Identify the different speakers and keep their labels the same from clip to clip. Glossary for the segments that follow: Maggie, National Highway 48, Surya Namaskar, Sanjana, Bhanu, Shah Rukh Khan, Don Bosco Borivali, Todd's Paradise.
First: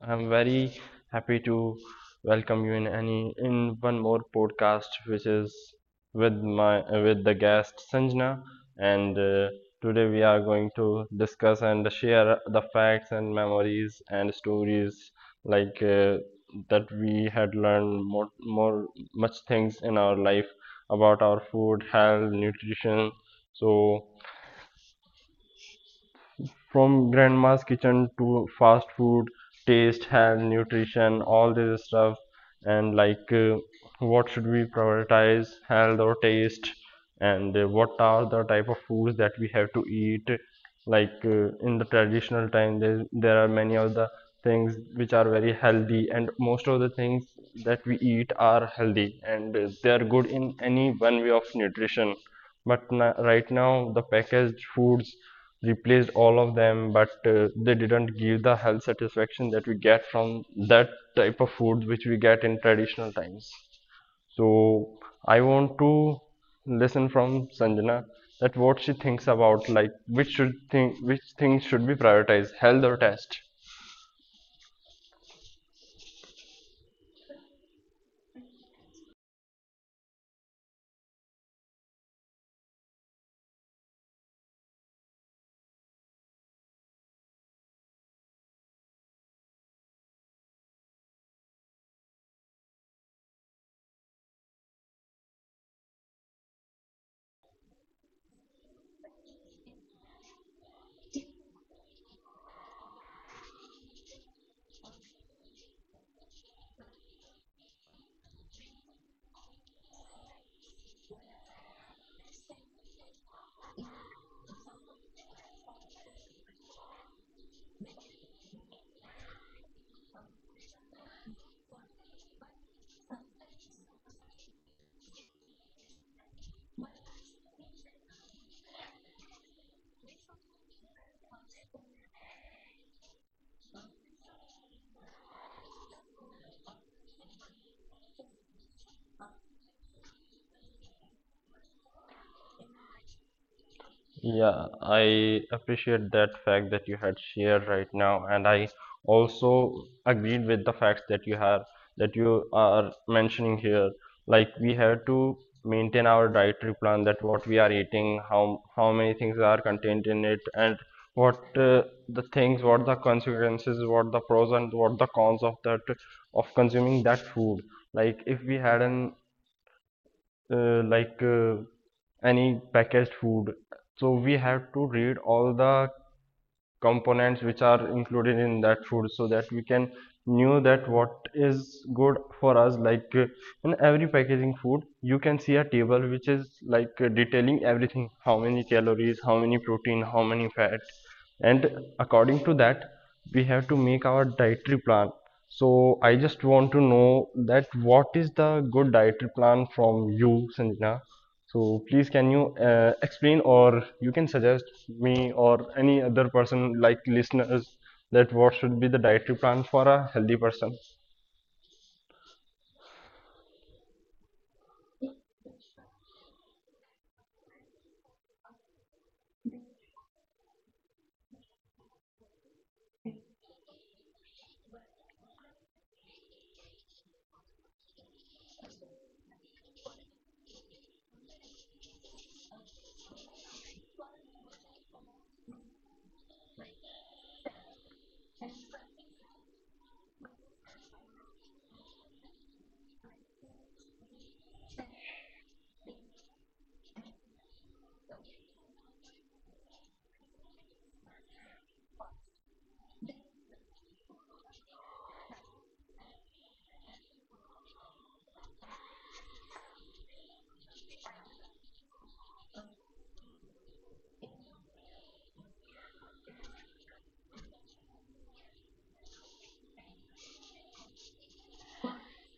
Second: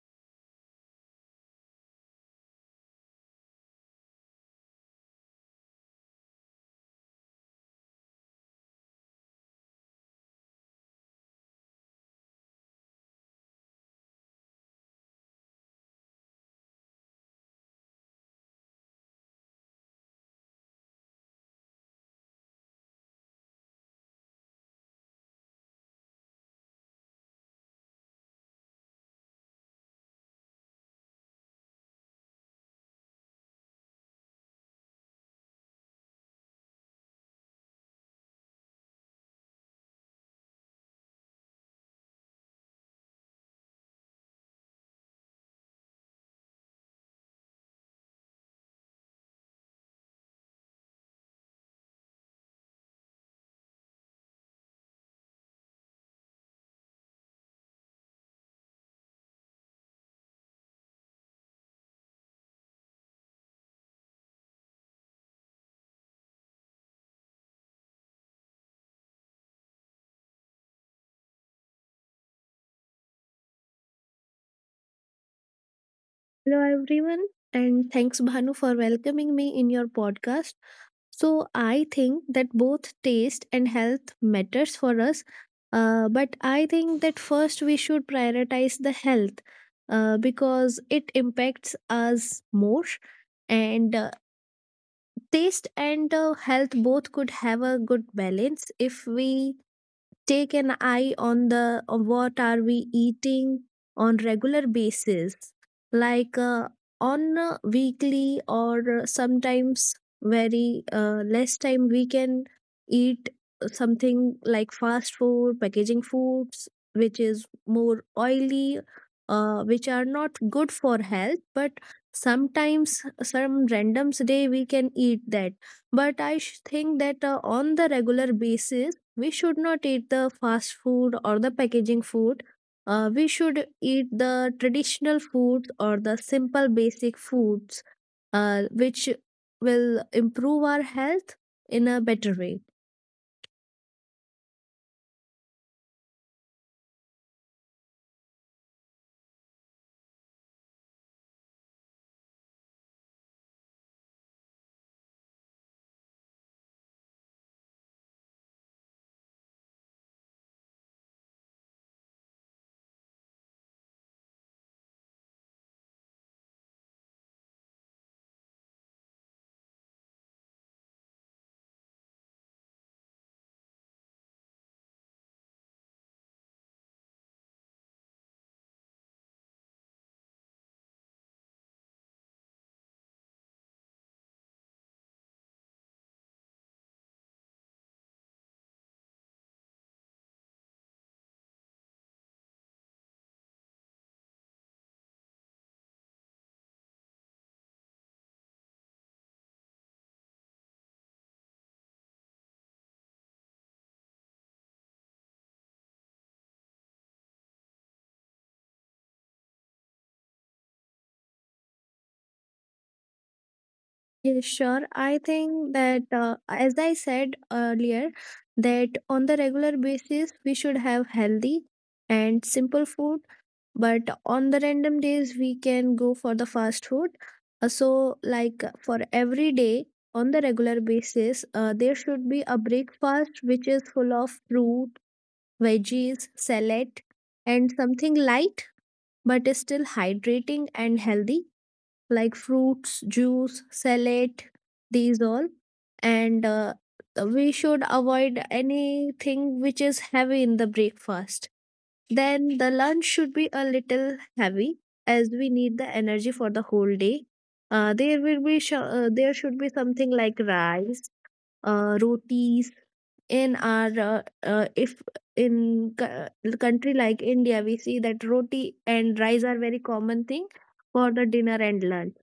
Speaker 1: I'm very happy to welcome you in any in one more podcast, which is with my with the guest Sanjana. And Today we are going to discuss and share the facts and memories and stories like uh, that we had learned more much things in our life about our food, health, nutrition. So. From grandma's kitchen to fast food, taste, health, nutrition, all this stuff. And like What should we prioritize, health or taste? And what are the type of foods that we have to eat? In the traditional time there are many of the things which are very healthy, and most of the things that we eat are healthy, and they are good in any one way of nutrition. But right now the packaged foods replaced all of them, but they didn't give the health satisfaction that we get from that type of food which we get in traditional times. So I want to listen from Sanjana that what she thinks about, like which should think which things should be prioritized, health or taste.
Speaker 2: Hello, everyone, and thanks, Bhanu, for welcoming me in your podcast. So, I think that both taste and health matters for us, but I think that first we should prioritize the health because it impacts us more. And taste and health both could have a good balance if we take an eye on the on what are we eating on regular basis, like on a weekly or sometimes very less time we can eat something like fast food, packaging foods which is more oily, which are not good for health, but sometimes some randoms day we can eat that. But I think that on the regular basis we should not eat the fast food or the packaging food. We should eat the traditional foods or the simple basic foods, which will improve our health in a better way.
Speaker 1: Yeah, I appreciate that fact that you had shared right now, and I also agreed with the facts that you have that you are mentioning here. Like we have to maintain our dietary plan, that what we are eating, how many things are contained in it, and what the things, what the consequences, what the pros and what the cons of that, of consuming that food. Like if we had an uh, like uh, any packaged food. So we have to read all the components which are included in that food so that we can know that what is good for us. Like in every packaging food you can see a table which is detailing everything, how many calories, how many protein, how many fat, and according to that we have to make our dietary plan. So I just want to know that what is the good dietary plan from you, Sanjana. So please, can you explain, or you can suggest me or any other person like listeners, that what should be the dietary plan for a healthy person?
Speaker 2: Yes, sure. I think that, as I said earlier, that on the regular basis, we should have healthy and simple food, but on the random days we can go for the fast food. So like for every day on the regular basis, there should be a breakfast which is full of fruit, veggies, salad, and something light but is still hydrating and healthy, like fruits, juice, salad, these all. And we should avoid anything which is heavy in the breakfast. Then the lunch should be a little heavy as we need the energy for the whole day. There should be something like rice, rotis. In our if in co- country like India, we see that roti and rice are very common thing for the dinner and lunch.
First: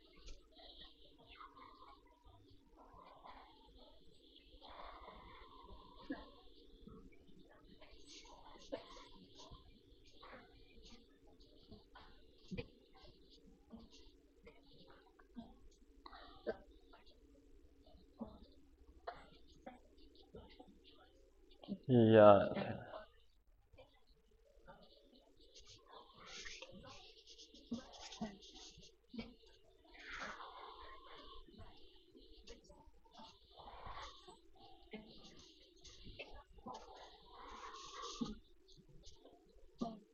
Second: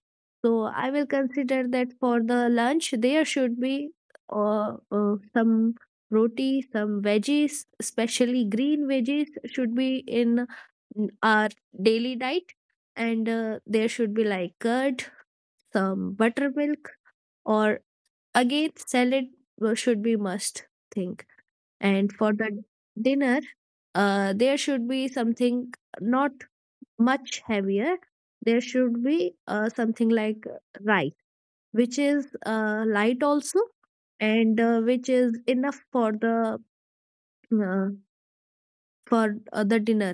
Speaker 2: So I will consider that for the lunch, there should be some roti, some veggies, especially green veggies, should be in our daily diet. And there should be like curd, some buttermilk, or again, salad, should be must thing. And for
Speaker 1: yeah
Speaker 2: the dinner, there should be something not much heavier. There should be something like rice which is light also and which is enough for uh, the dinner.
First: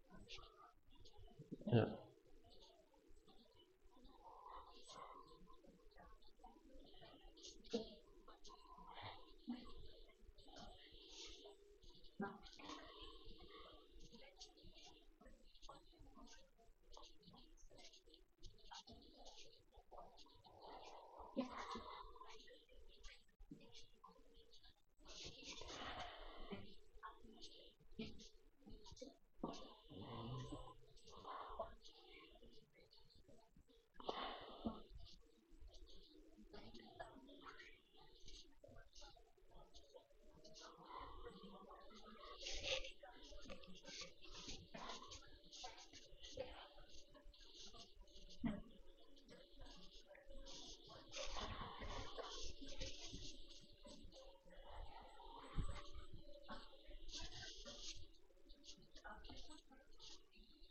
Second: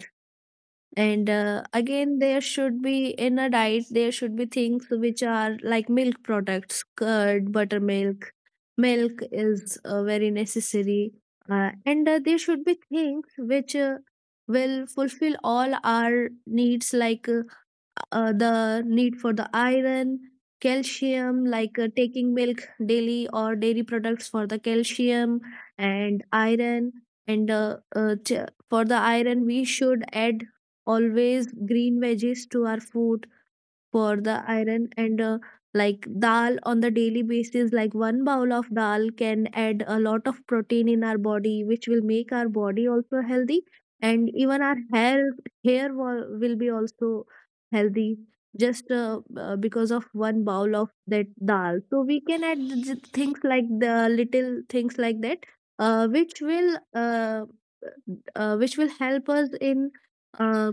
Speaker 2: And
Speaker 1: yeah
Speaker 2: again, there should be, in a diet there should be things which are like milk products, curd, buttermilk. Milk is very necessary. And There should be things which will fulfill all our needs, like the need for the iron, calcium, like taking milk daily or dairy products for the calcium and iron. For the iron, we should add always green veggies to our food for the iron. And like dal on the daily basis, like one bowl of dal can add a lot of protein in our body, which will make our body also healthy, and even our hair, hair will be also healthy just because of one bowl of that dal. So we can add things like the little things like that, uh, which will uh, which will help us in uh,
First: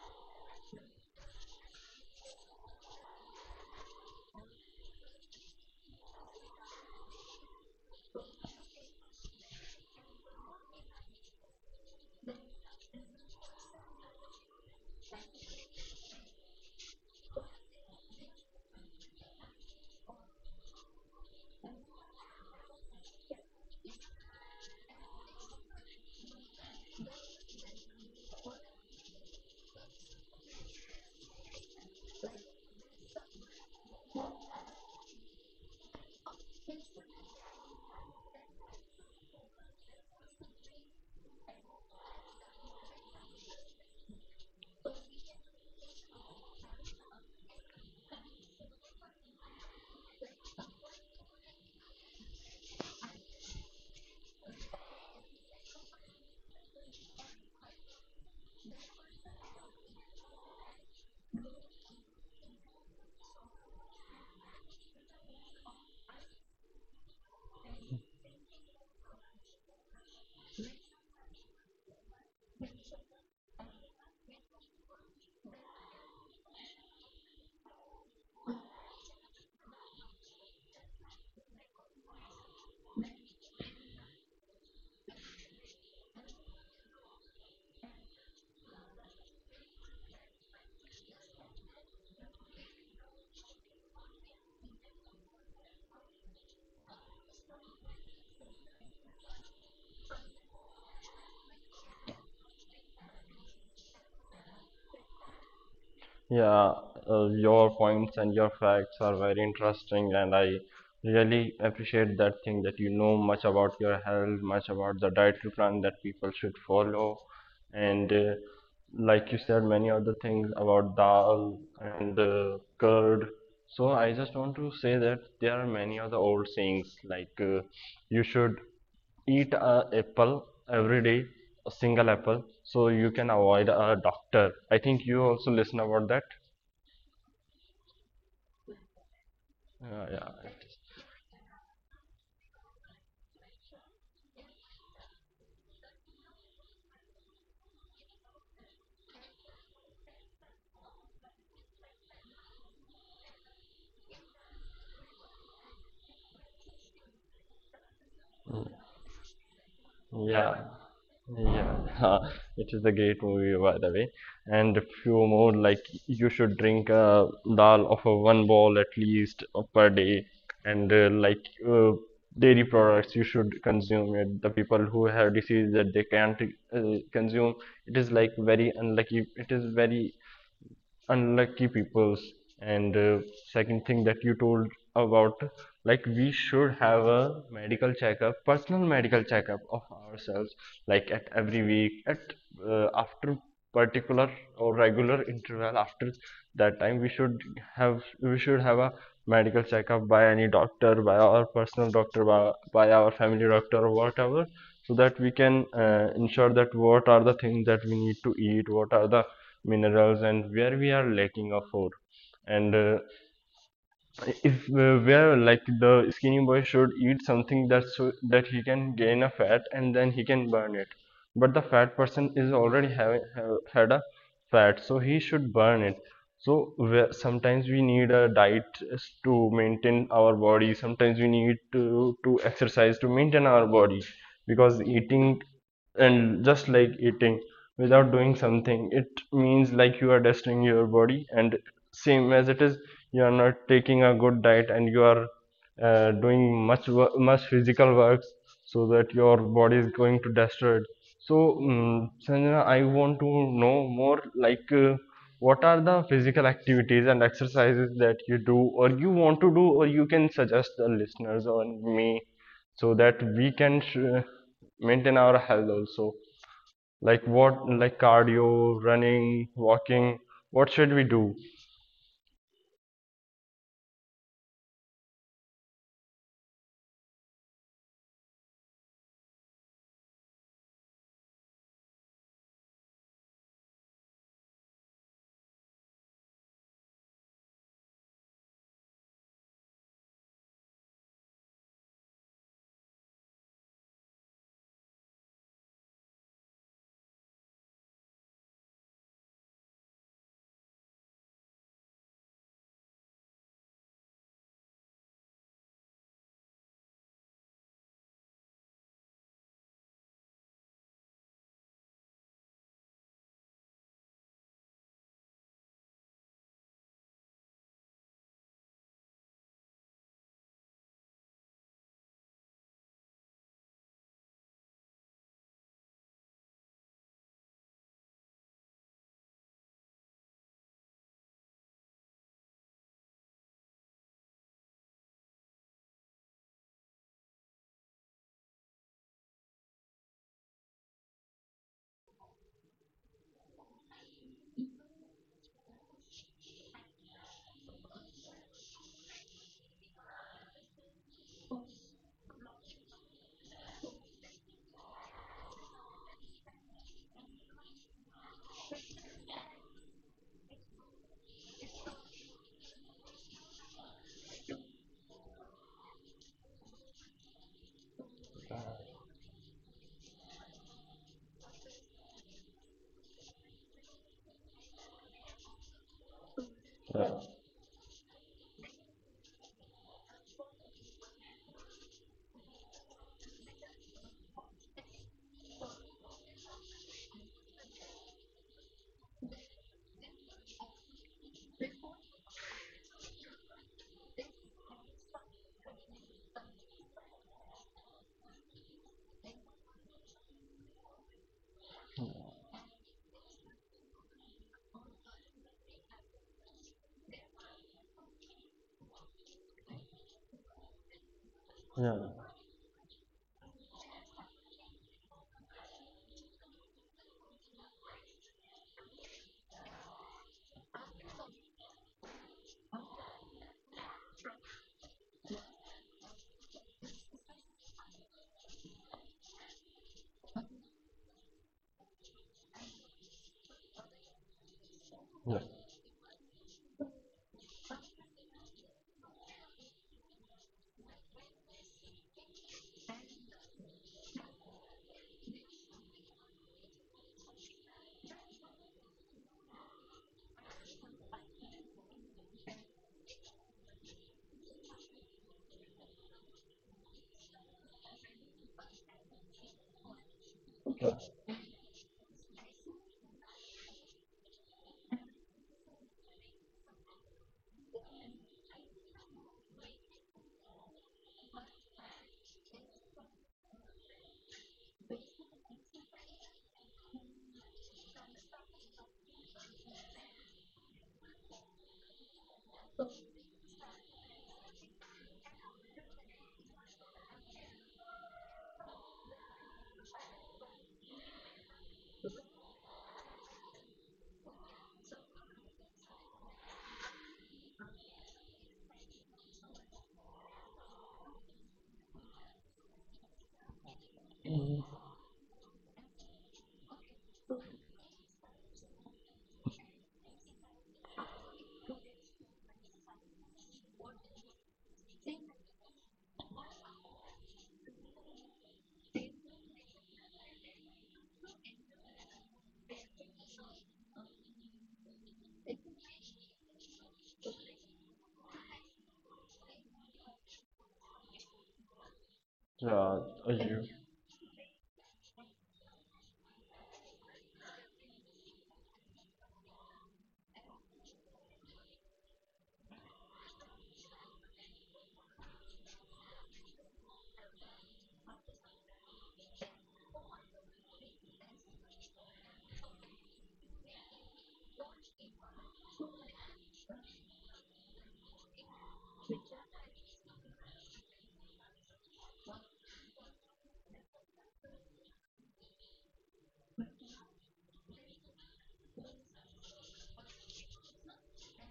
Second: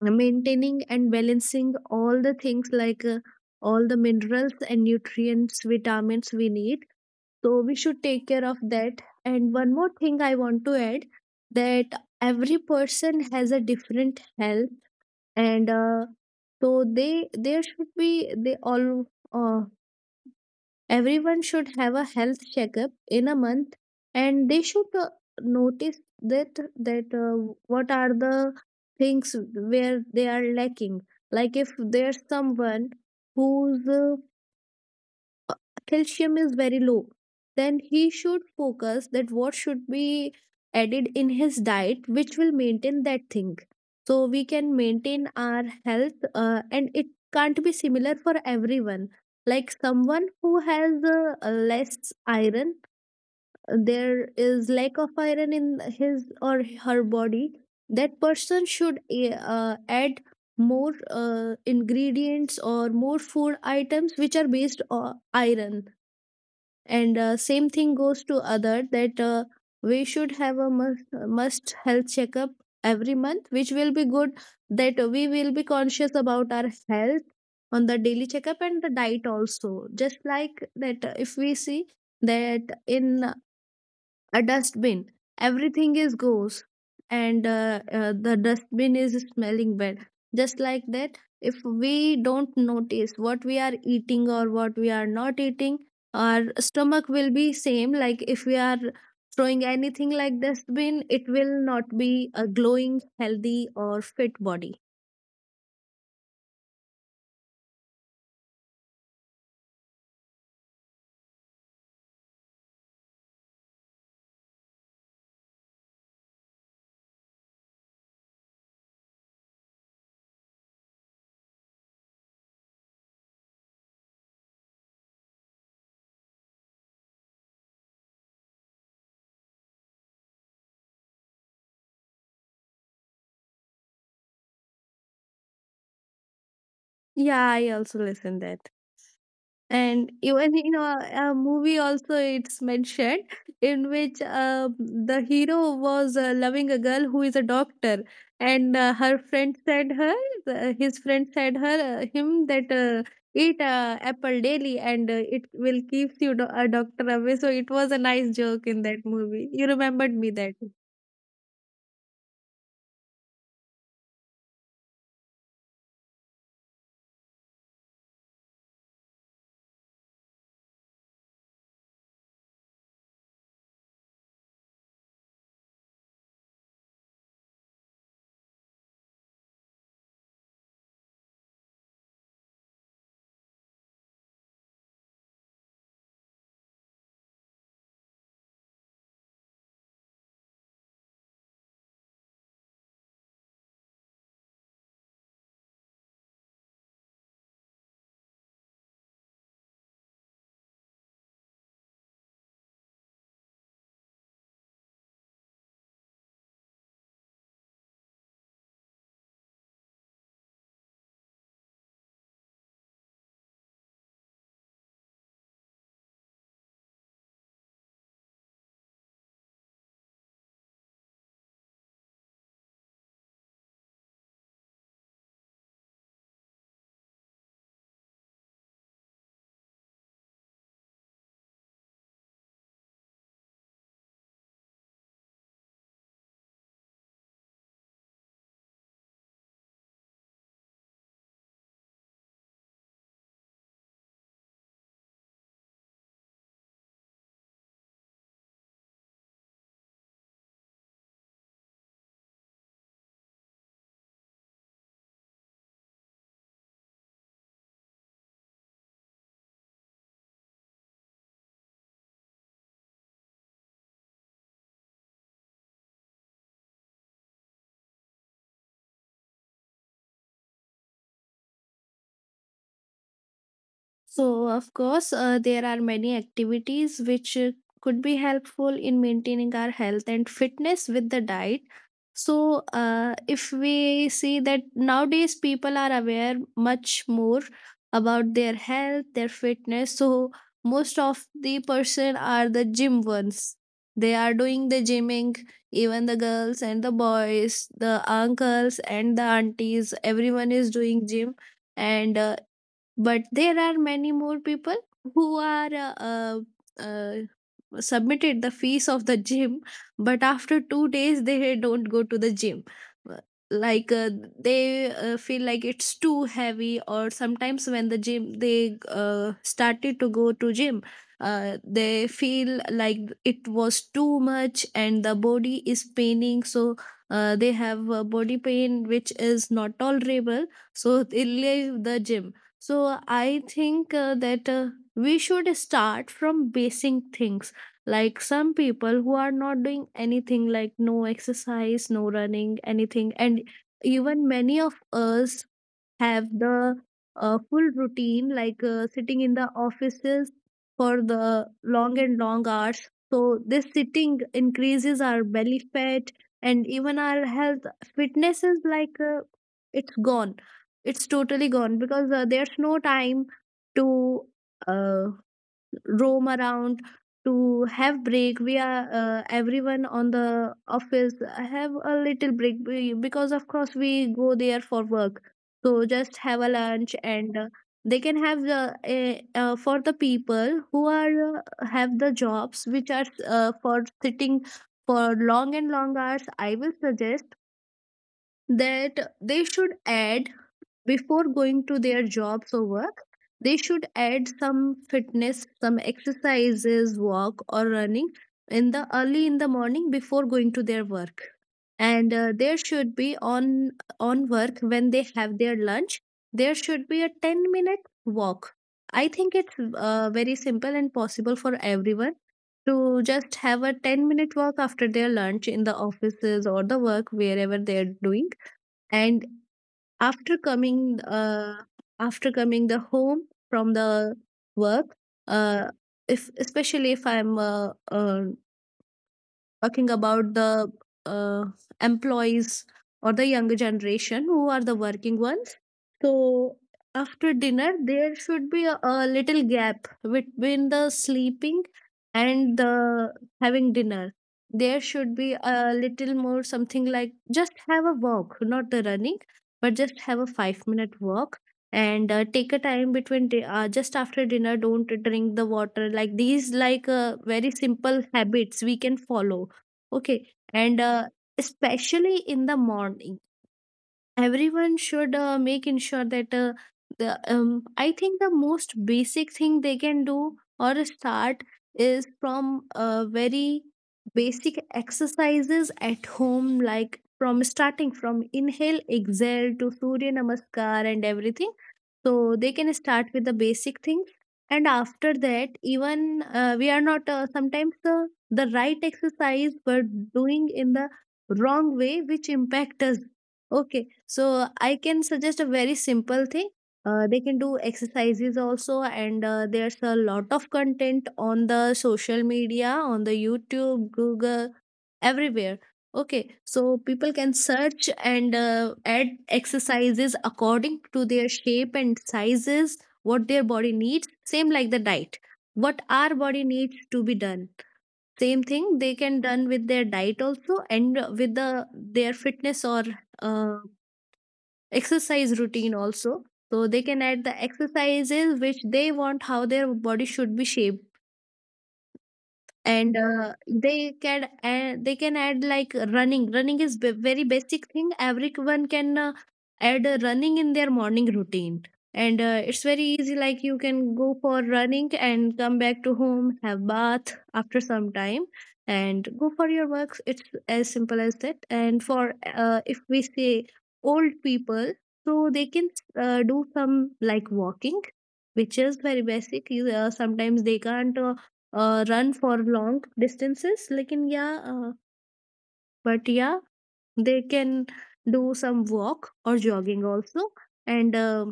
Speaker 2: maintaining and balancing all the things, like all the minerals and nutrients, vitamins we need. So we should take care of that. And one more thing I want to add, that every person has a different health. And so they there should be they all uh, Everyone should have a health checkup in a month, and they should notice that that uh, what are the things where they are lacking. Like if there's someone who's uh, calcium is very low, then he should focus that what should be added in his diet which will maintain that thing, so we can maintain our health. And it can't be similar for everyone. Like someone who has less iron, there is lack of iron in his or her body, that person should add more ingredients or more food items which are based on iron. And same thing goes to other, that we should have a must health checkup every month, which will be good, that we will be conscious about our health on the daily checkup and the diet also. Just like that, if we see that in a dustbin everything is goes, and the dustbin is smelling bad. Just like that, if we don't notice what we are eating or what we are not eating, our stomach will be same. Like if we are throwing anything like dustbin, it will not be a glowing, healthy, or fit body.
Speaker 1: Yeah, your points and your facts are very interesting, and I really appreciate that thing that you know much about your health, much about the dietary plan that people should follow, and like you said, many other things about dal and curd. So I just want to say that there are many other old sayings you should eat a apple every day, a single apple, so you can avoid a doctor. I think you also listen about that.
Speaker 2: Yeah, I also listen that,
Speaker 1: yeah
Speaker 2: and
Speaker 1: yeah
Speaker 2: even in a movie also it's mentioned, in which the hero was loving a girl who is a doctor, and her friend said her his friend said her him that eat apple daily and it will keeps you do- a doctor away. So it was a nice joke in that movie, you remembered me
Speaker 1: yeah
Speaker 2: that.
Speaker 1: yeah, it is a great movie by the way. And a few more, like you should drink a dal of a one bowl at least per day. And like uh, Dairy products, you should consume it. The people who have disease that they can't consume, it is like very unlucky, it is very unlucky peoples. And second thing that you told about, like we should have a medical checkup, personal medical checkup of ourselves, like at every week, at after particular or regular interval. After that time we should have, we should have a medical checkup by any doctor, by our personal doctor, by our family doctor or whatever, so that we can ensure that what are the things that we need to eat, what are the minerals and where we are lacking of for. And if where like the skinny boy should eat something that, so that he can gain a fat and then he can burn it. But the fat person is already having had a fat, so he should burn it. So sometimes we need a diet to maintain our body, sometimes we need to exercise to maintain our body. Because eating and just like eating without doing something, it means like you are destroying your body. And same as it is, you are not taking a good diet and you are doing much physical works, so that your body is going to destroy it. So, Sanjana, I want to know more, what are the physical activities and exercises that you do, or you want to do, or you can suggest the listeners or me, so that we can maintain our health also. Like what, like cardio, running, walking, what should we do?
Speaker 2: So, of course, there are many activities which could be helpful in maintaining our health and fitness with the diet. So, if we see that nowadays people are aware much more about their health, their fitness. So, most of the person are the gym ones. They are doing the gymming, even the girls and the boys, the uncles and the aunties, everyone is doing gym. And but there are many more people who are uh, submitted the fees of the gym, but after 2 days they don't go to the gym. Uh, like uh, they feel like it's too heavy, or sometimes when the gym they started to go to gym, uh, they feel like it was too much and the body is paining, so they have a body pain which is not tolerable, so they leave the gym. So I think that we should start from basic things, like some people who are not doing anything, like no exercise, no running, anything. And even many of us have the full routine, like sitting in the offices for the long and long hours, so this sitting increases our belly fat. And even our health fitness is like, it's gone, it's totally gone, because there's no time to uh, roam around, to have break. We are everyone on the office have a little break, because of course we go there for work, so just have a lunch. And they can have the eh, For the people who are have the jobs which are for sitting for long and long hours, I will suggest that they should add, before going to their jobs or work, they should add some fitness, some exercises, walk or running, in the early in the morning before going to their work. And there should be on work, when they have their lunch, there should be a 10-minute walk. I think it's very simple and possible for
Speaker 1: Yeah.
Speaker 2: everyone to just have a 10-minute walk after their lunch in the offices or the work wherever they're doing. And after coming uh, after coming the home from the work, uh, if especially if I'm talking about the uh, employees or the younger generation who are the working ones, so after dinner there should be a little gap between the sleeping and the having dinner. There should be a little more something, like just have a walk, not the running, but just have a 5-minute walk. And take a time between just after dinner don't drink the water, like these, like very simple habits we can follow. Okay, and
Speaker 1: Yeah.
Speaker 2: uh, especially in the morning, everyone should make ensure that the I think the most basic thing they can do or start is from very basic exercises at home, like from starting from inhale, exhale to Surya Namaskar and everything. So they can start with the basic things, and after that, even we are not sometimes the right exercise but doing in the wrong way, which impact us. Okay, so I can suggest a very simple thing. They can do exercises also, and there's a lot of content on the social media, on the YouTube, Google, everywhere. Okay, so people can search and add exercises according to their shape and sizes, what their body needs, same like the diet. What our body needs to be done. Same thing they can done with their diet also, and with the their fitness or uh, exercise routine also. So they can add the exercises which they want how their body should be shaped
Speaker 1: Yeah,
Speaker 2: and
Speaker 1: you,
Speaker 2: they can add like running very basic thing everyone can add running in their morning routine. And it's very easy, like you can go for running and come back to home, have bath after some time and go for your works. It's as simple as that. And for if we say old people, so they can do some like walking, which is very basic. You, sometimes they can't run for long distances, lekin but yeah, they can do some walk or jogging also, and uh,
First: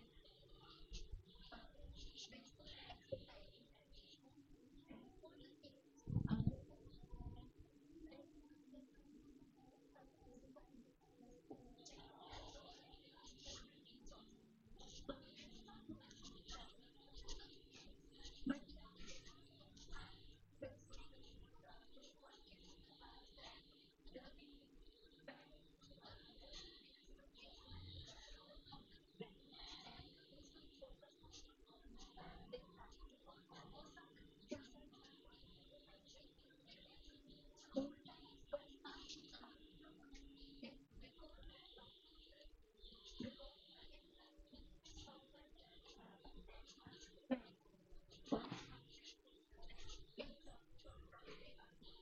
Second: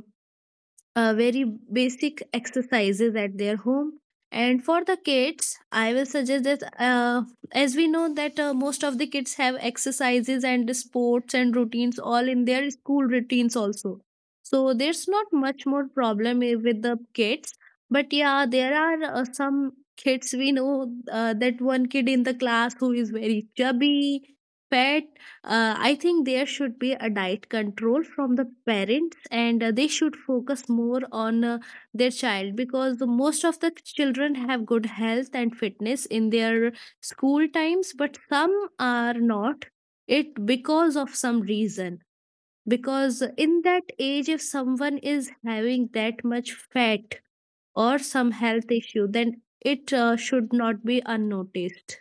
Speaker 2: uh, very basic exercises at their home. And for the kids, I will suggest that, uh, as we know that most of the kids have exercises and sports and routines all in their school routines also, so there's not much more problem with the kids. But yeah, there are some kids, we know that one kid in the class who is very chubby, fat. I think there should be a diet control from the parents, and they should focus more on their child, because the most of the children have good health and fitness in their school times, but some are not. It because of some reason. Because in that age, if someone is having that much fat or some health issue, then it should not be unnoticed.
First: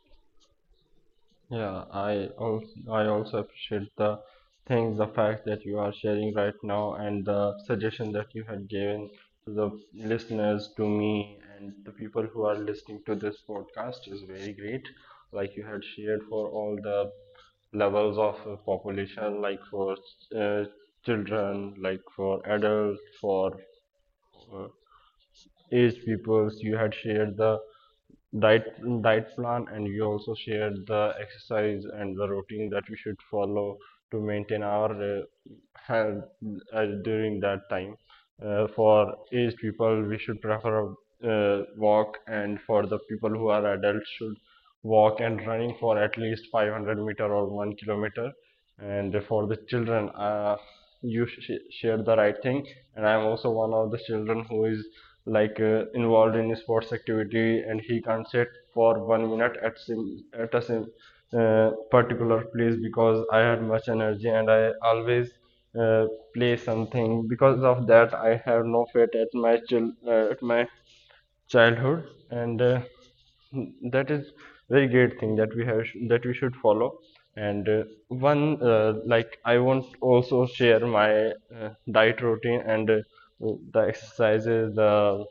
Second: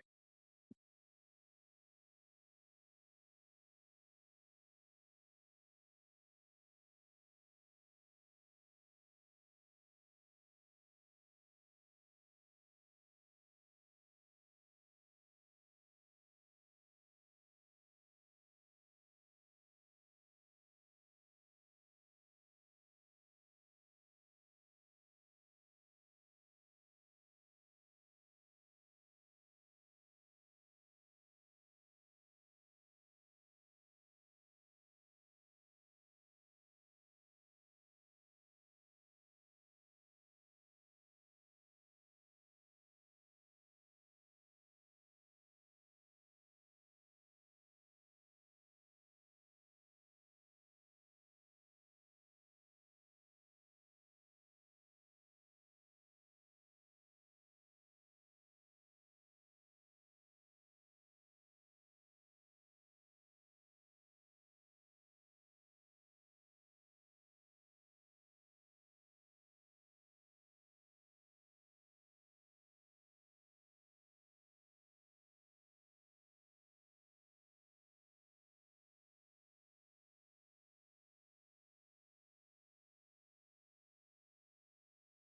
Speaker 1: yeah, I also appreciate the things, the fact that you are sharing right now, and the suggestion that you had given to the listeners, to me, and the people who are listening to this podcast is very great. Like you had shared for all the levels of population, like for uh, children, like for adults, for uh, aged peoples. You had shared the diet diet plan, and you also shared the exercise and the routine that we should follow to maintain our health during that time. Uh, for aged people we should prefer walk, and for the people who are adults should walk and running for at least 500 meter or 1 kilometer. And for the children, you share the right thing. And I'm also one of the children who is involved in sports activity, and he can't sit for 1 minute at particular place, because I had much energy and I always uh, play something. Because of that I have no fit at my at my childhood. And that is very great thing that we have, that we should follow. And one like I want also share my diet routine, and the exercises, the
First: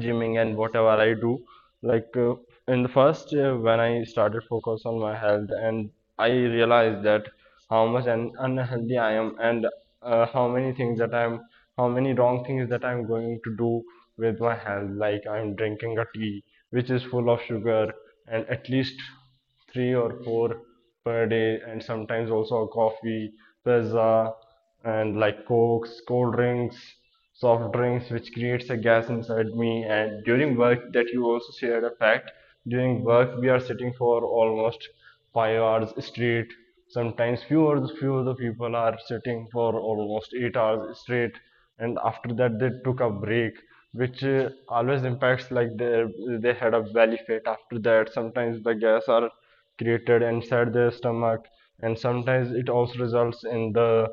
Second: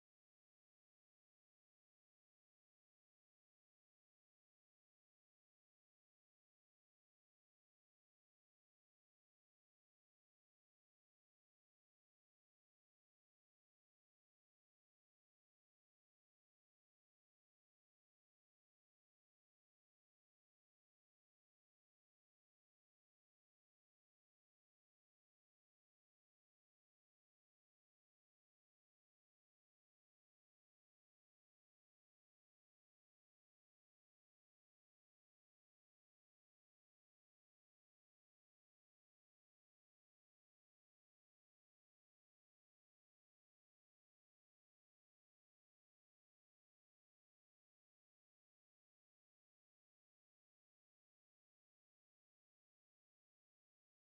Speaker 1: gymming and whatever I do. Like in the first, when I started focus on my health, and I realized that how much an unhealthy I am, and how many things that I'm how many wrong things that I'm going to do with my health. Like I'm drinking a tea which is full of sugar, and at least three or four per day, and sometimes also coffee, pizza, and like cokes, cold drinks, soft drinks, which creates a gas inside me. And during work, that you also shared a fact, during work we are sitting for almost 5 hours straight. Sometimes few of the people are sitting for almost 8 hours straight, and after that they took a break, which always impacts, like they had a belly fat. After that sometimes the gas are created inside their stomach, and sometimes it also results in the,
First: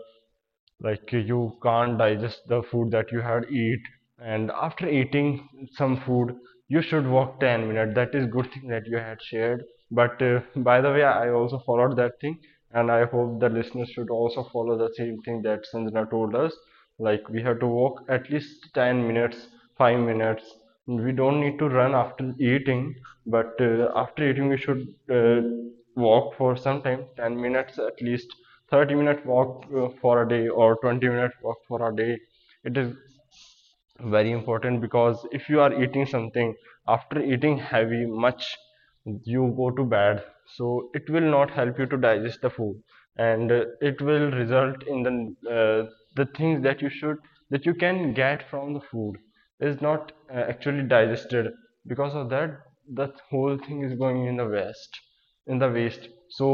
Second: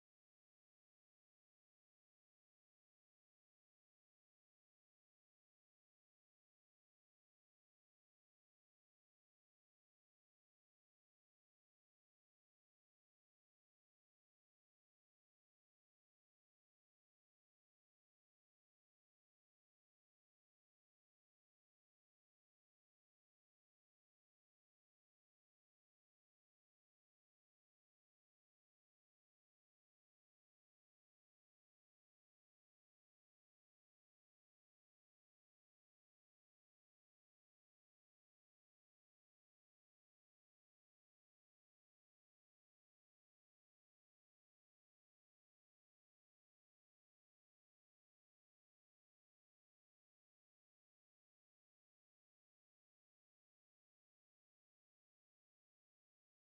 Speaker 1: like you can't digest the food that you had eat. And after eating some food you should walk 10 minutes, that is good thing that you had shared. But by the way, I also followed that thing, and I hope the listeners should also follow the same thing that Sanjana told us. Like we have to walk at least 10 minutes, 5 minutes. We don't need to run after eating, but after eating we should walk for some time, 10 minutes at least, 30-minute walk for a day, or 20-minute walk for a day. It is very important, because if you are eating something, after eating heavy much you go to bed, so it will not help you to digest the food. And it will result in uh, the things that you should, that you can get from the food is not actually digested. Because of that, the whole thing is going in the waste, in the waste. So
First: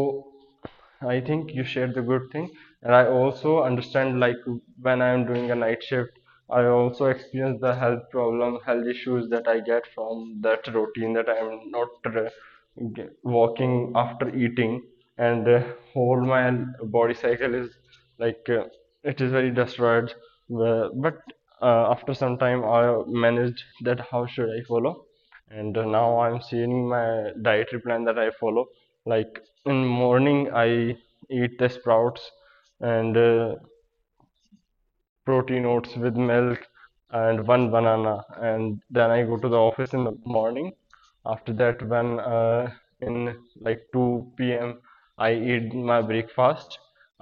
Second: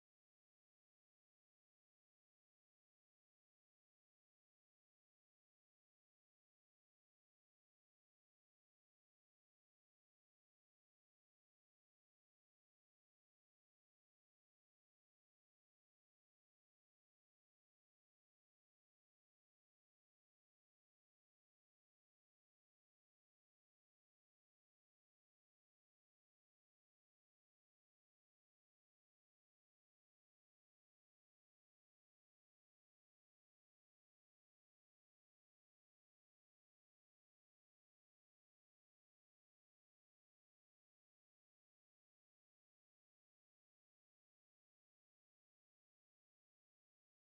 Speaker 1: I think you shared the good thing, and I also understand, like when I am doing a night shift, I also experience the health problem, health issues that I get from that routine, that I am not walking after eating, and whole my body cycle is like uh, it is very destroyed. But after some time, I managed that how should I follow. And now I'm seeing my dietary plan that I follow. Like in morning I eat the sprouts, and protein oats with milk and one banana, and then I go to the office in the morning. After that, when in like 2 p.m I eat my breakfast.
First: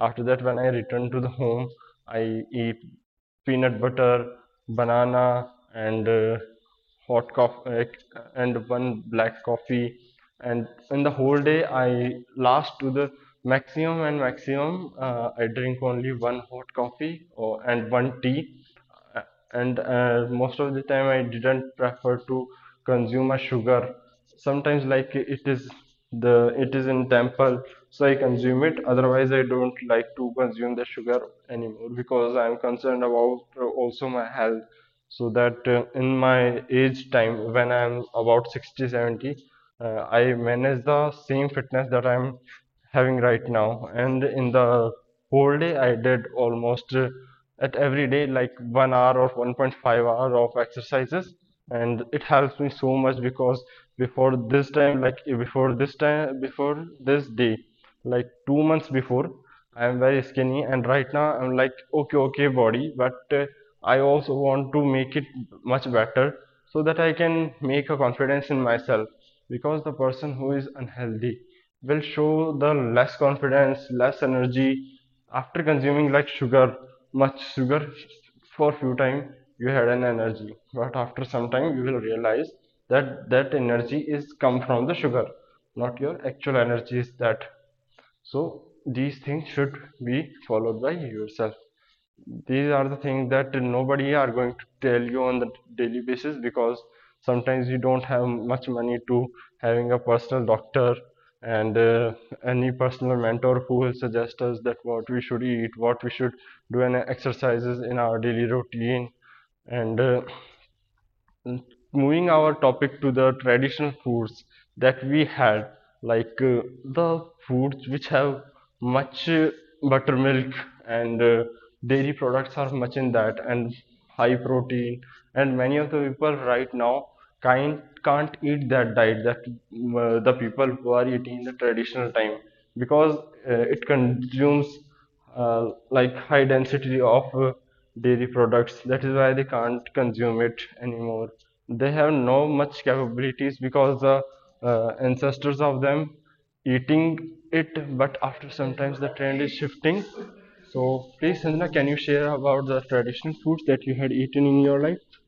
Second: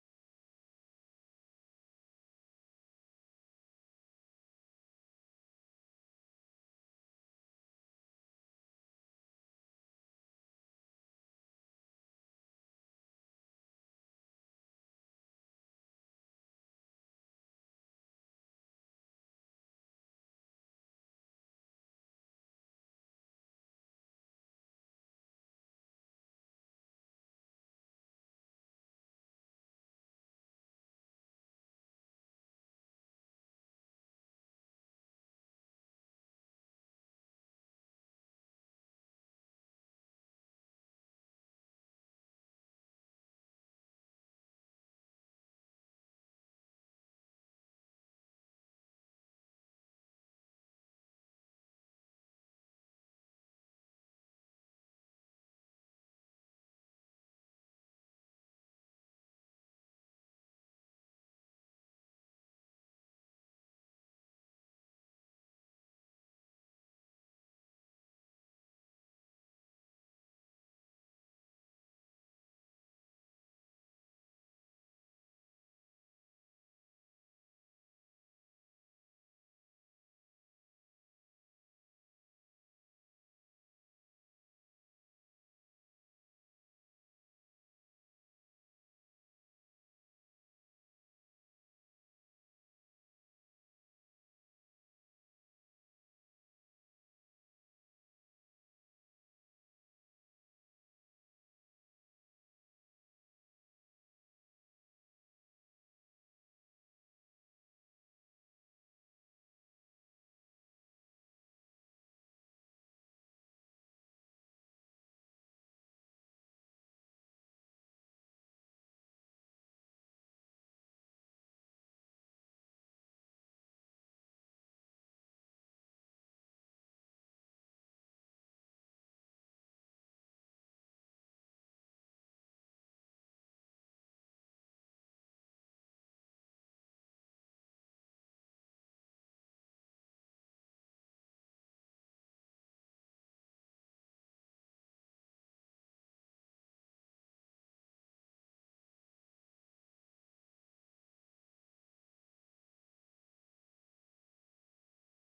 Speaker 1: After that when I return to the home, I eat peanut butter, banana, and hot coffee, and one black coffee. And in the whole day, I last to the maximum and maximum, I drink only one hot coffee or, and one tea and most of the time I didn't prefer to consume a sugar. Sometimes like it is the it is in temple, so I consume it, otherwise I don't like to consume the sugar anymore because I am concerned about also my health, so that in my age time when I am about 60 70, I manage the same fitness that I am having right now. And in the whole day I did almost at every day like 1 hour or 1.5 hour of exercises, and it helps me so much because before this time before this day, like 2 months before, I am very skinny and right now I'm like okay okay body, but I also want to make it much better so that I can make a confidence in myself, because the person who is unhealthy will show the less confidence, less energy. After consuming like sugar, much sugar, for few time you had an energy, but after some time you will realize that that energy is come from the sugar, not your actual energy is that. So these things should be followed by yourself. These are the things that nobody are going to tell you on the daily basis, because sometimes you don't have much money to having a personal doctor, and any personal mentor who will suggest us that what we should eat, what we should do, and exercises in our daily routine. And moving our topic to the traditional foods that we had, like the foods which have much buttermilk and dairy products are much in that, and high protein. And many of the people right now can't eat that diet that the people who are eating in the traditional time, because it consumes like high density of dairy products, that is why they can't consume it anymore. They have no much capabilities because the ancestors of them eating it, but after sometimes the trend is shifting. So please, Sanjana, can you share about the traditional foods that you had eaten in your life?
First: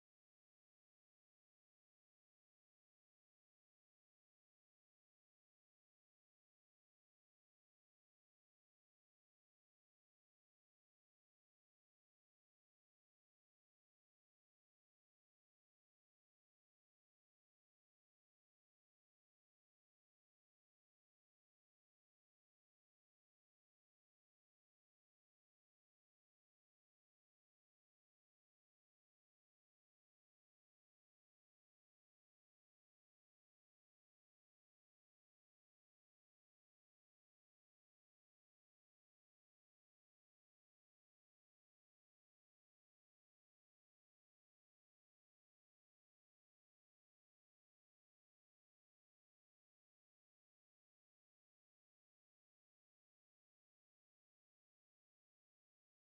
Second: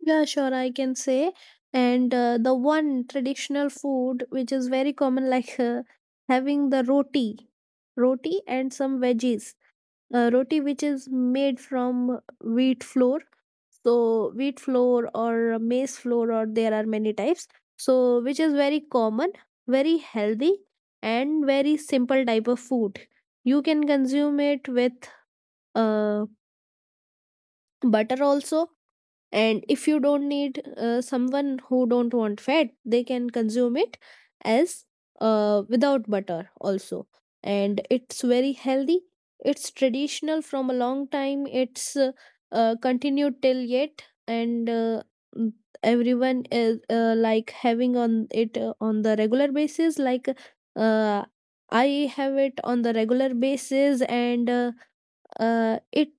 Speaker 2: Yeah, sure, I can say. And the one traditional food which is very common, like having the roti, roti and some veggies. Roti which is made from wheat flour. So wheat flour or maize flour, or there are many types. So which is very common, very healthy, and very simple type of food. You can consume it with uh, butter also, and if you don't need someone who don't want fat, they can consume it as without butter also, and it's very healthy. It's traditional from a long time. It's continued till yet. And mm, everyone is like having on it on the regular basis. Like uh, I have it on the regular basis, and it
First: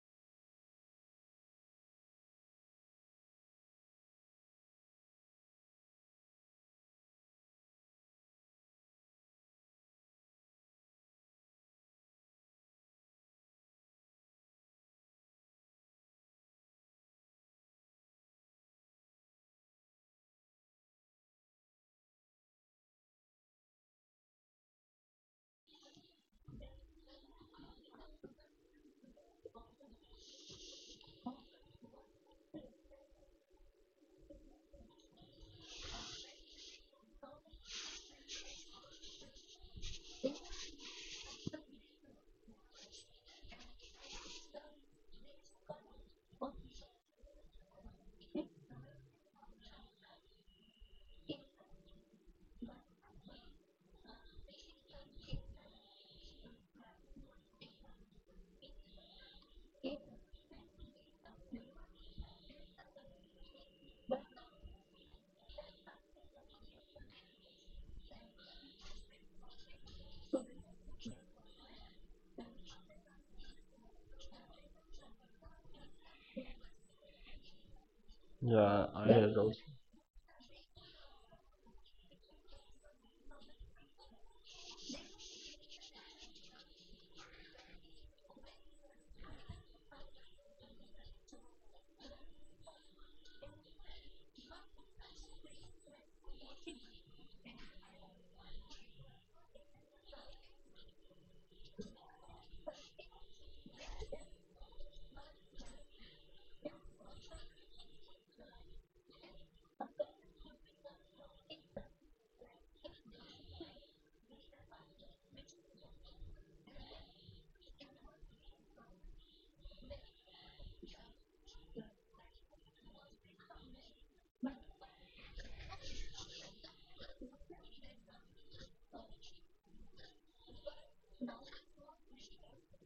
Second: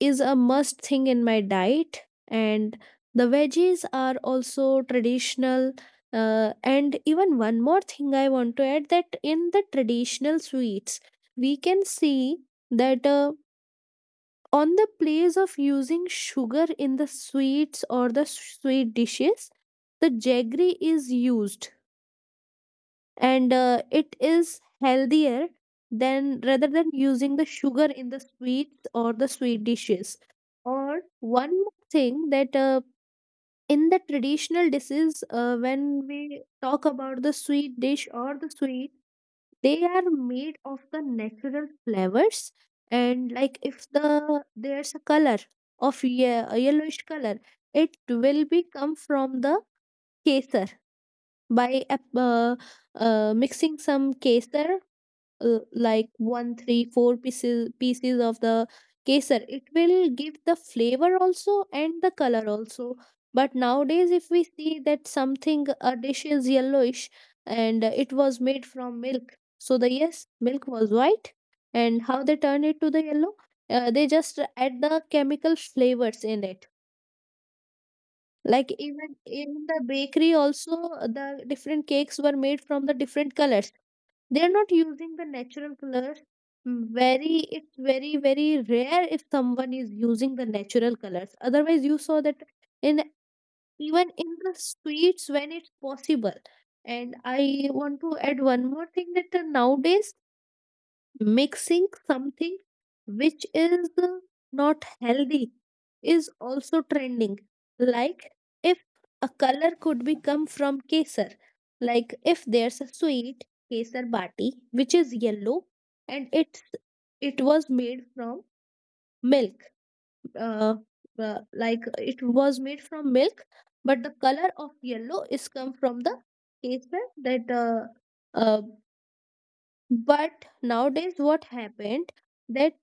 Speaker 2: is a must thing in my diet. And the veggies are also traditional. And even one more thing I want to add, that in the traditional sweets, we can see that, on the place of using sugar in the sweets or the sweet dishes, the jaggery is used, and it is healthier than, rather than using the sugar in the sweets or the sweet dishes. Or one more thing, that in the traditional dishes, when we talk about the sweet dish or the sweet, they are made of the natural flavors. And like if there's a color of a yellowish color, it will be come from the kesar by mixing some kesar, like one three four pieces of the kesar. It will give the flavor also and the color also. But nowadays, if we see that something, a dish is yellowish, and it was made from milk, so the yes, milk was white, and how they turn it to the yellow? They just add the chemical flavors in it. Like
Speaker 1: Yeah, I
Speaker 2: even
Speaker 1: had also
Speaker 2: in the bakery also, the different cakes were made from the different colors. They are not using the natural colors. Mm, very, it's very very rare if someone is using the natural colors. Otherwise, you saw that in, even in the sweets when it's possible. And I want to add one more thing, that nowadays, mixing something which is not healthy is also trending. Like, if a color could be come from kesar, like if there's a sweet, kesar bati, which is yellow, and it's, it was made from milk, uh, like it was made from milk, but the color of yellow is come from the kesar, that uh, but nowadays, what happened, that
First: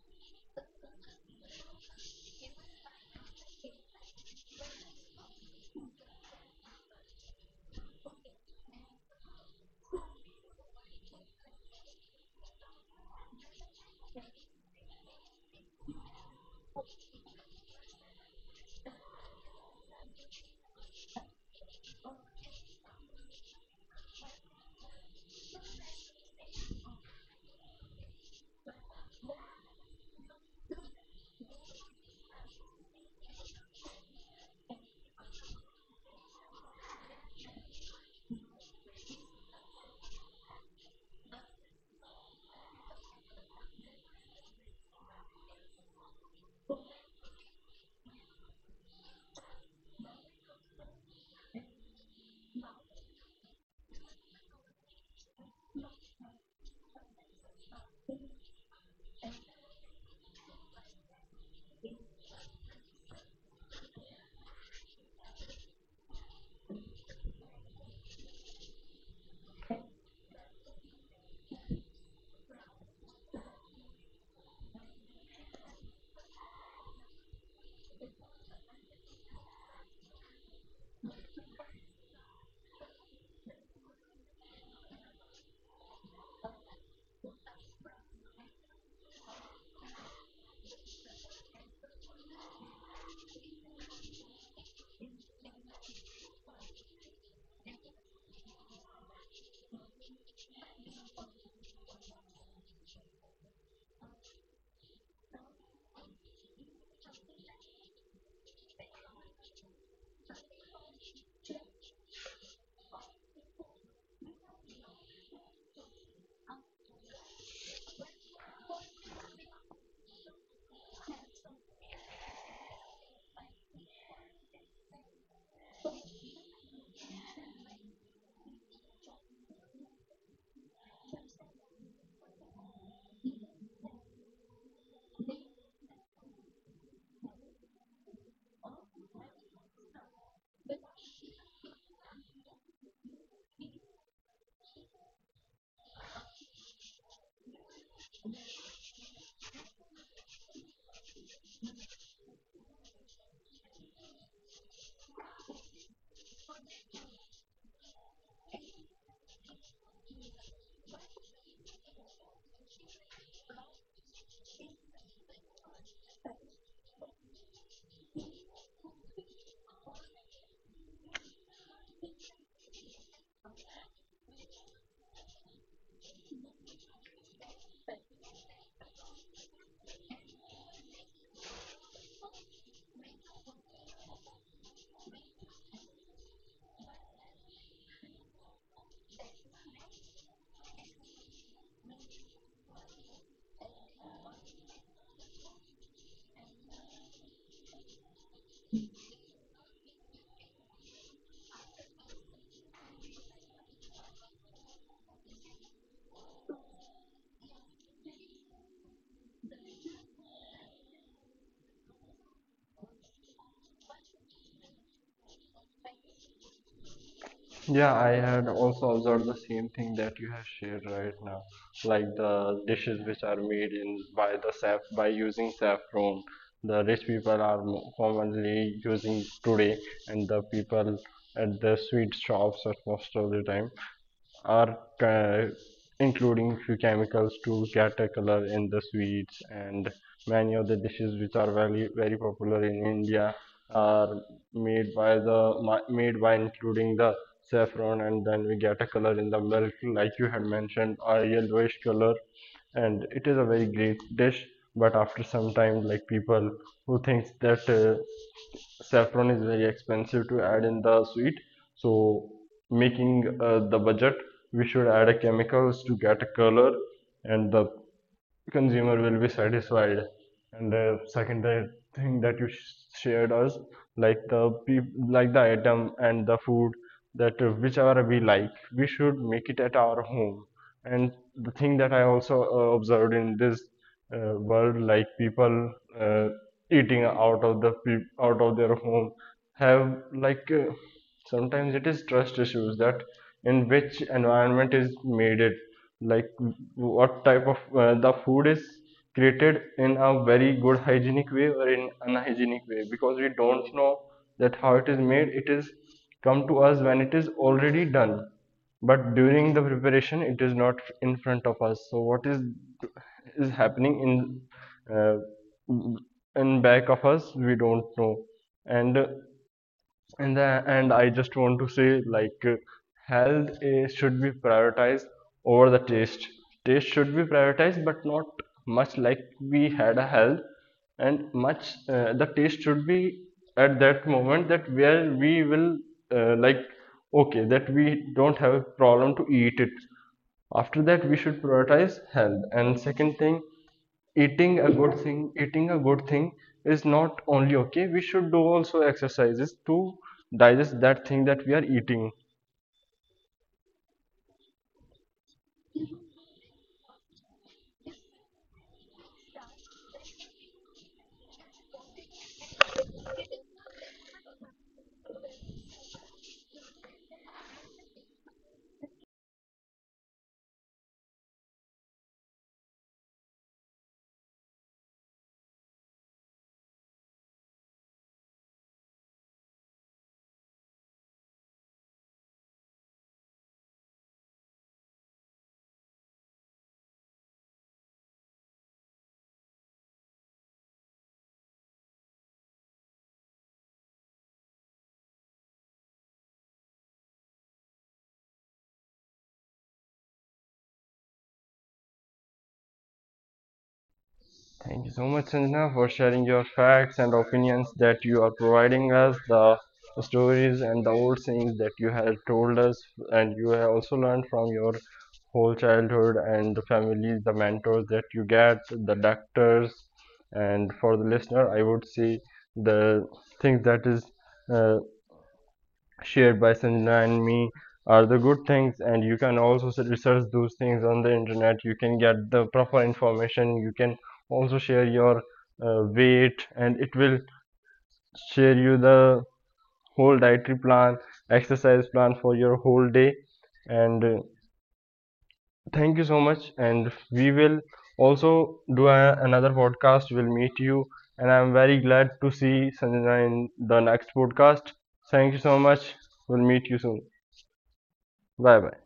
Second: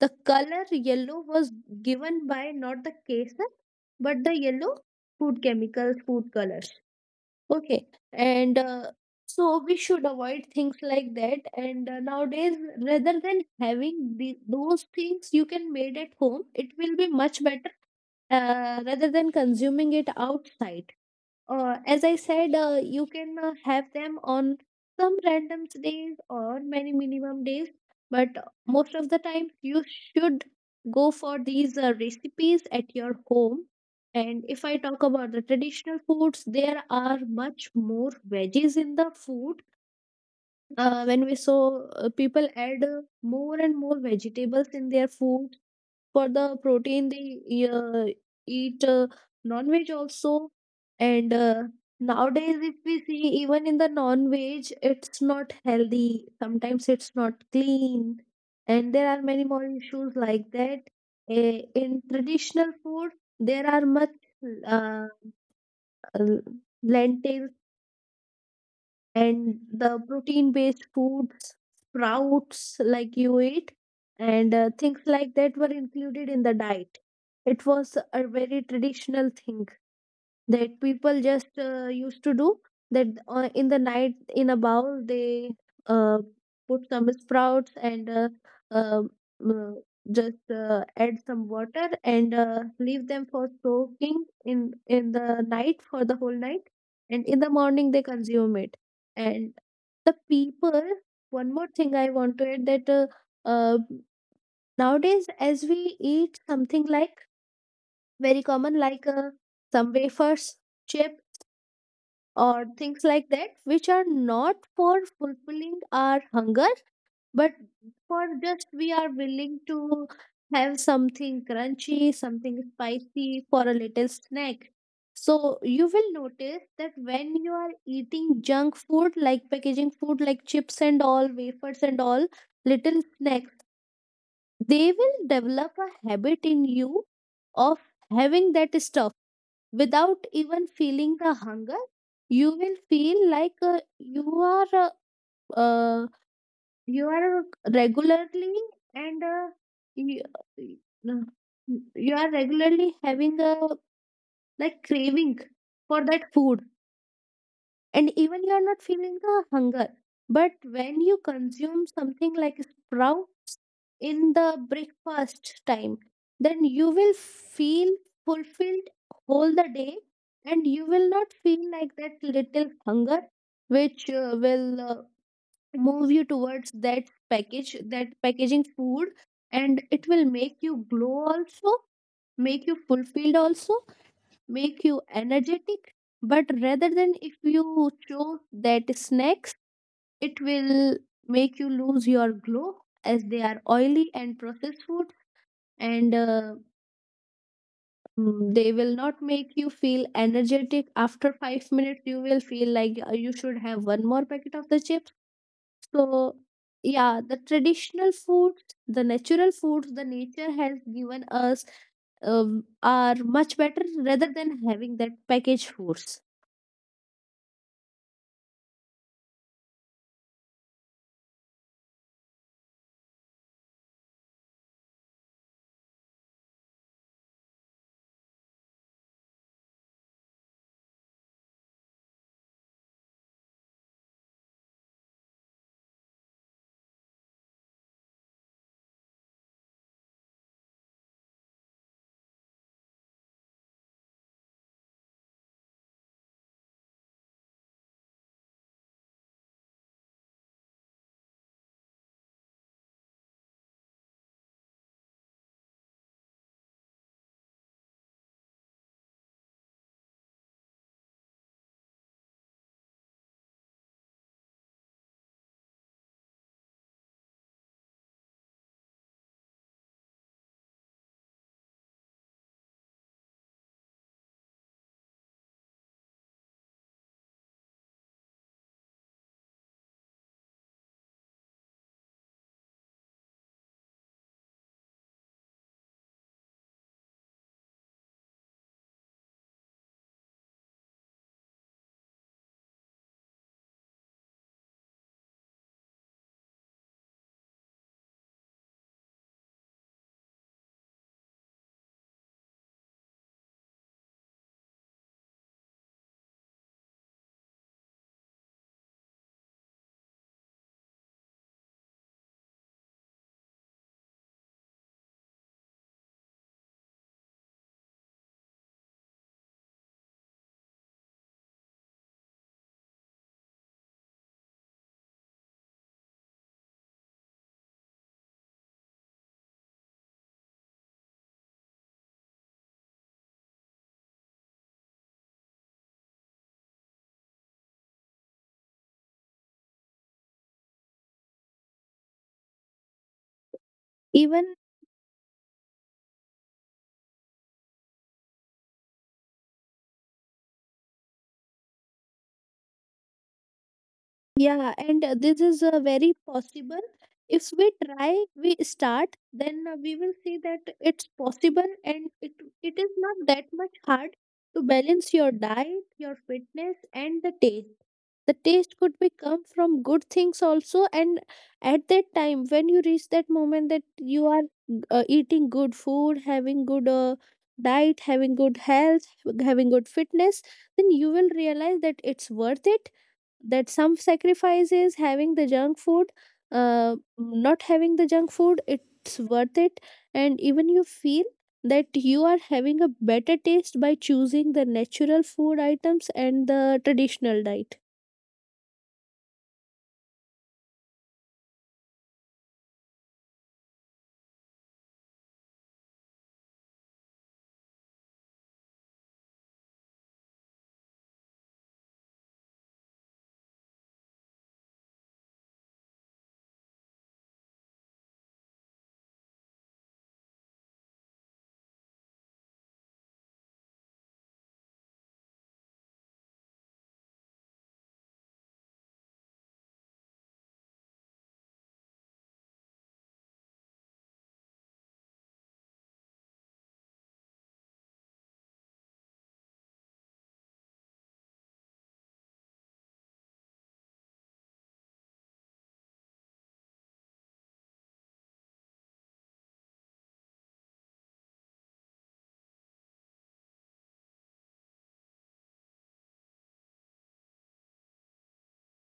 Speaker 2: the color yellow was given by not the caser, but the yellow food chemicals, food colors. Okay, and so we should avoid things like that. And nowadays, rather than having the, those things, you can made at home, it will be much better, rather than consuming it outside. As I said, you can have them on some random days or many minimum days, but most of the time you should go for these recipes at your home. And if I talk about the traditional foods, there are much more veggies in the food. When we saw people add more and more vegetables in their food, for the protein they uh, eat non-veg also. And nowadays, if we see, even in the non-veg, it's not healthy, sometimes it's not clean, and there are many more issues like that. Eh, in traditional food, there are much uh, l- lentils and the protein based foods, sprouts like you eat, and things like that were included in the diet. It was a very traditional thing that people just used to do, that in the night in a bowl they uh, put some sprouts and uh, uh, just add some water and leave them for soaking in the night for the whole night, and in the morning they consume it. And the people, one more thing I want to add, that uh, nowadays as we eat something like very common, like some wafers, chips, or things like that, which are not for fulfilling our hunger, but for just we are willing to have something crunchy, something spicy, for a little snack. So you will notice that when you are eating junk food, like packaging food, like chips and all, wafers and all, little snacks, they will develop a habit in you of having that stuff without even feeling the hunger. You will feel like are uh, uh, you are regularly, and you, uh, you are regularly having a like craving for that food, and even you are not feeling the hunger. But when you consume something like sprout in the breakfast time, then you will feel fulfilled all the day, and you will not feel like that little hunger which will move you towards that package, that packaging food. And it will make you glow also, make you fulfilled also, make you energetic. But rather, than if you chose that snacks, it will make you lose your glow, as they are oily and processed food. And they will not make you feel energetic. After 5 minutes you will feel like you should have one more packet of the chips. So yeah, the traditional foods, the natural foods the nature has given us, are much better rather than having that packaged foods,
Speaker 1: Yeah, I had also observed the same thing that you have shared right now, like the dishes which are made in by the saf by using saffron. The rich people are mo- commonly using today, and the people at the sweet shops are most of the time or ca- including few chemicals to get a color in the sweets. And many of the dishes which are very very popular in India are made by the made by including the saffron, and then we get a color in the milk, like you had mentioned, a yellowish color, and it is a very great dish. But after some time, like people who thinks that saffron is very expensive to add in the sweet, so making the budget, we should add a chemicals to get a color, and the consumer will be satisfied. And the second thing that you shared us, like the like the item and the food that whichever we like, we should make it at our home. And the thing that I also observed in this world, like people uh, eating out of the out of their home have like sometimes it is trust issues, that in which environment is made it, like what type of the food is created, in a very good hygienic way or in unhygienic way, because we don't know that how it is made. It is come to us when it is already done, but during the preparation it is not in front of us, so what is happening in back of us we don't know. And and the, and I just want to say, like health is, should be prioritized over the taste. Taste should be prioritized, but not much like we had a health, and much the taste should be at that moment that where we will like okay that we don't have a problem to eat it. After that, we should prioritize health. And second thing,
Speaker 2: even.
Speaker 1: eating a good thing eating a good thing is not only okay, we should do also exercises to digest that thing that we are eating.
Speaker 2: Yeah, and this is very possible. If we try, we start, then we will see that it's possible, and it is not that much hard to balance your diet, your fitness, and the taste. The taste could be come from good things also, and at that time, when you reach that moment that you are eating good food, having good diet, having good health, having good fitness, then you will realize that it's worth it, that some sacrifice is having the junk food, not having the junk food, it's worth it. And even you feel that you are having a better taste by choosing the natural food items and the traditional diet.
Speaker 1: Thank you so much, Sanjana, for sharing your facts and opinions, that you are providing us the stories and the old sayings that you have told us, and you have also learned from your whole childhood, and the families, the mentors that you get, the doctors. And for the listener, I would say the things that is shared by Sanjana and me are the good things, and you can also research those things on the internet, you can get the proper information. You can also share your weight and it will share you the whole dietary plan, exercise plan for your whole day. And thank you so much, and we will also do a, another podcast. We'll meet you, and I'm very glad to see Sanjana in the next podcast. Thank you so much. We'll meet you soon. Bye bye.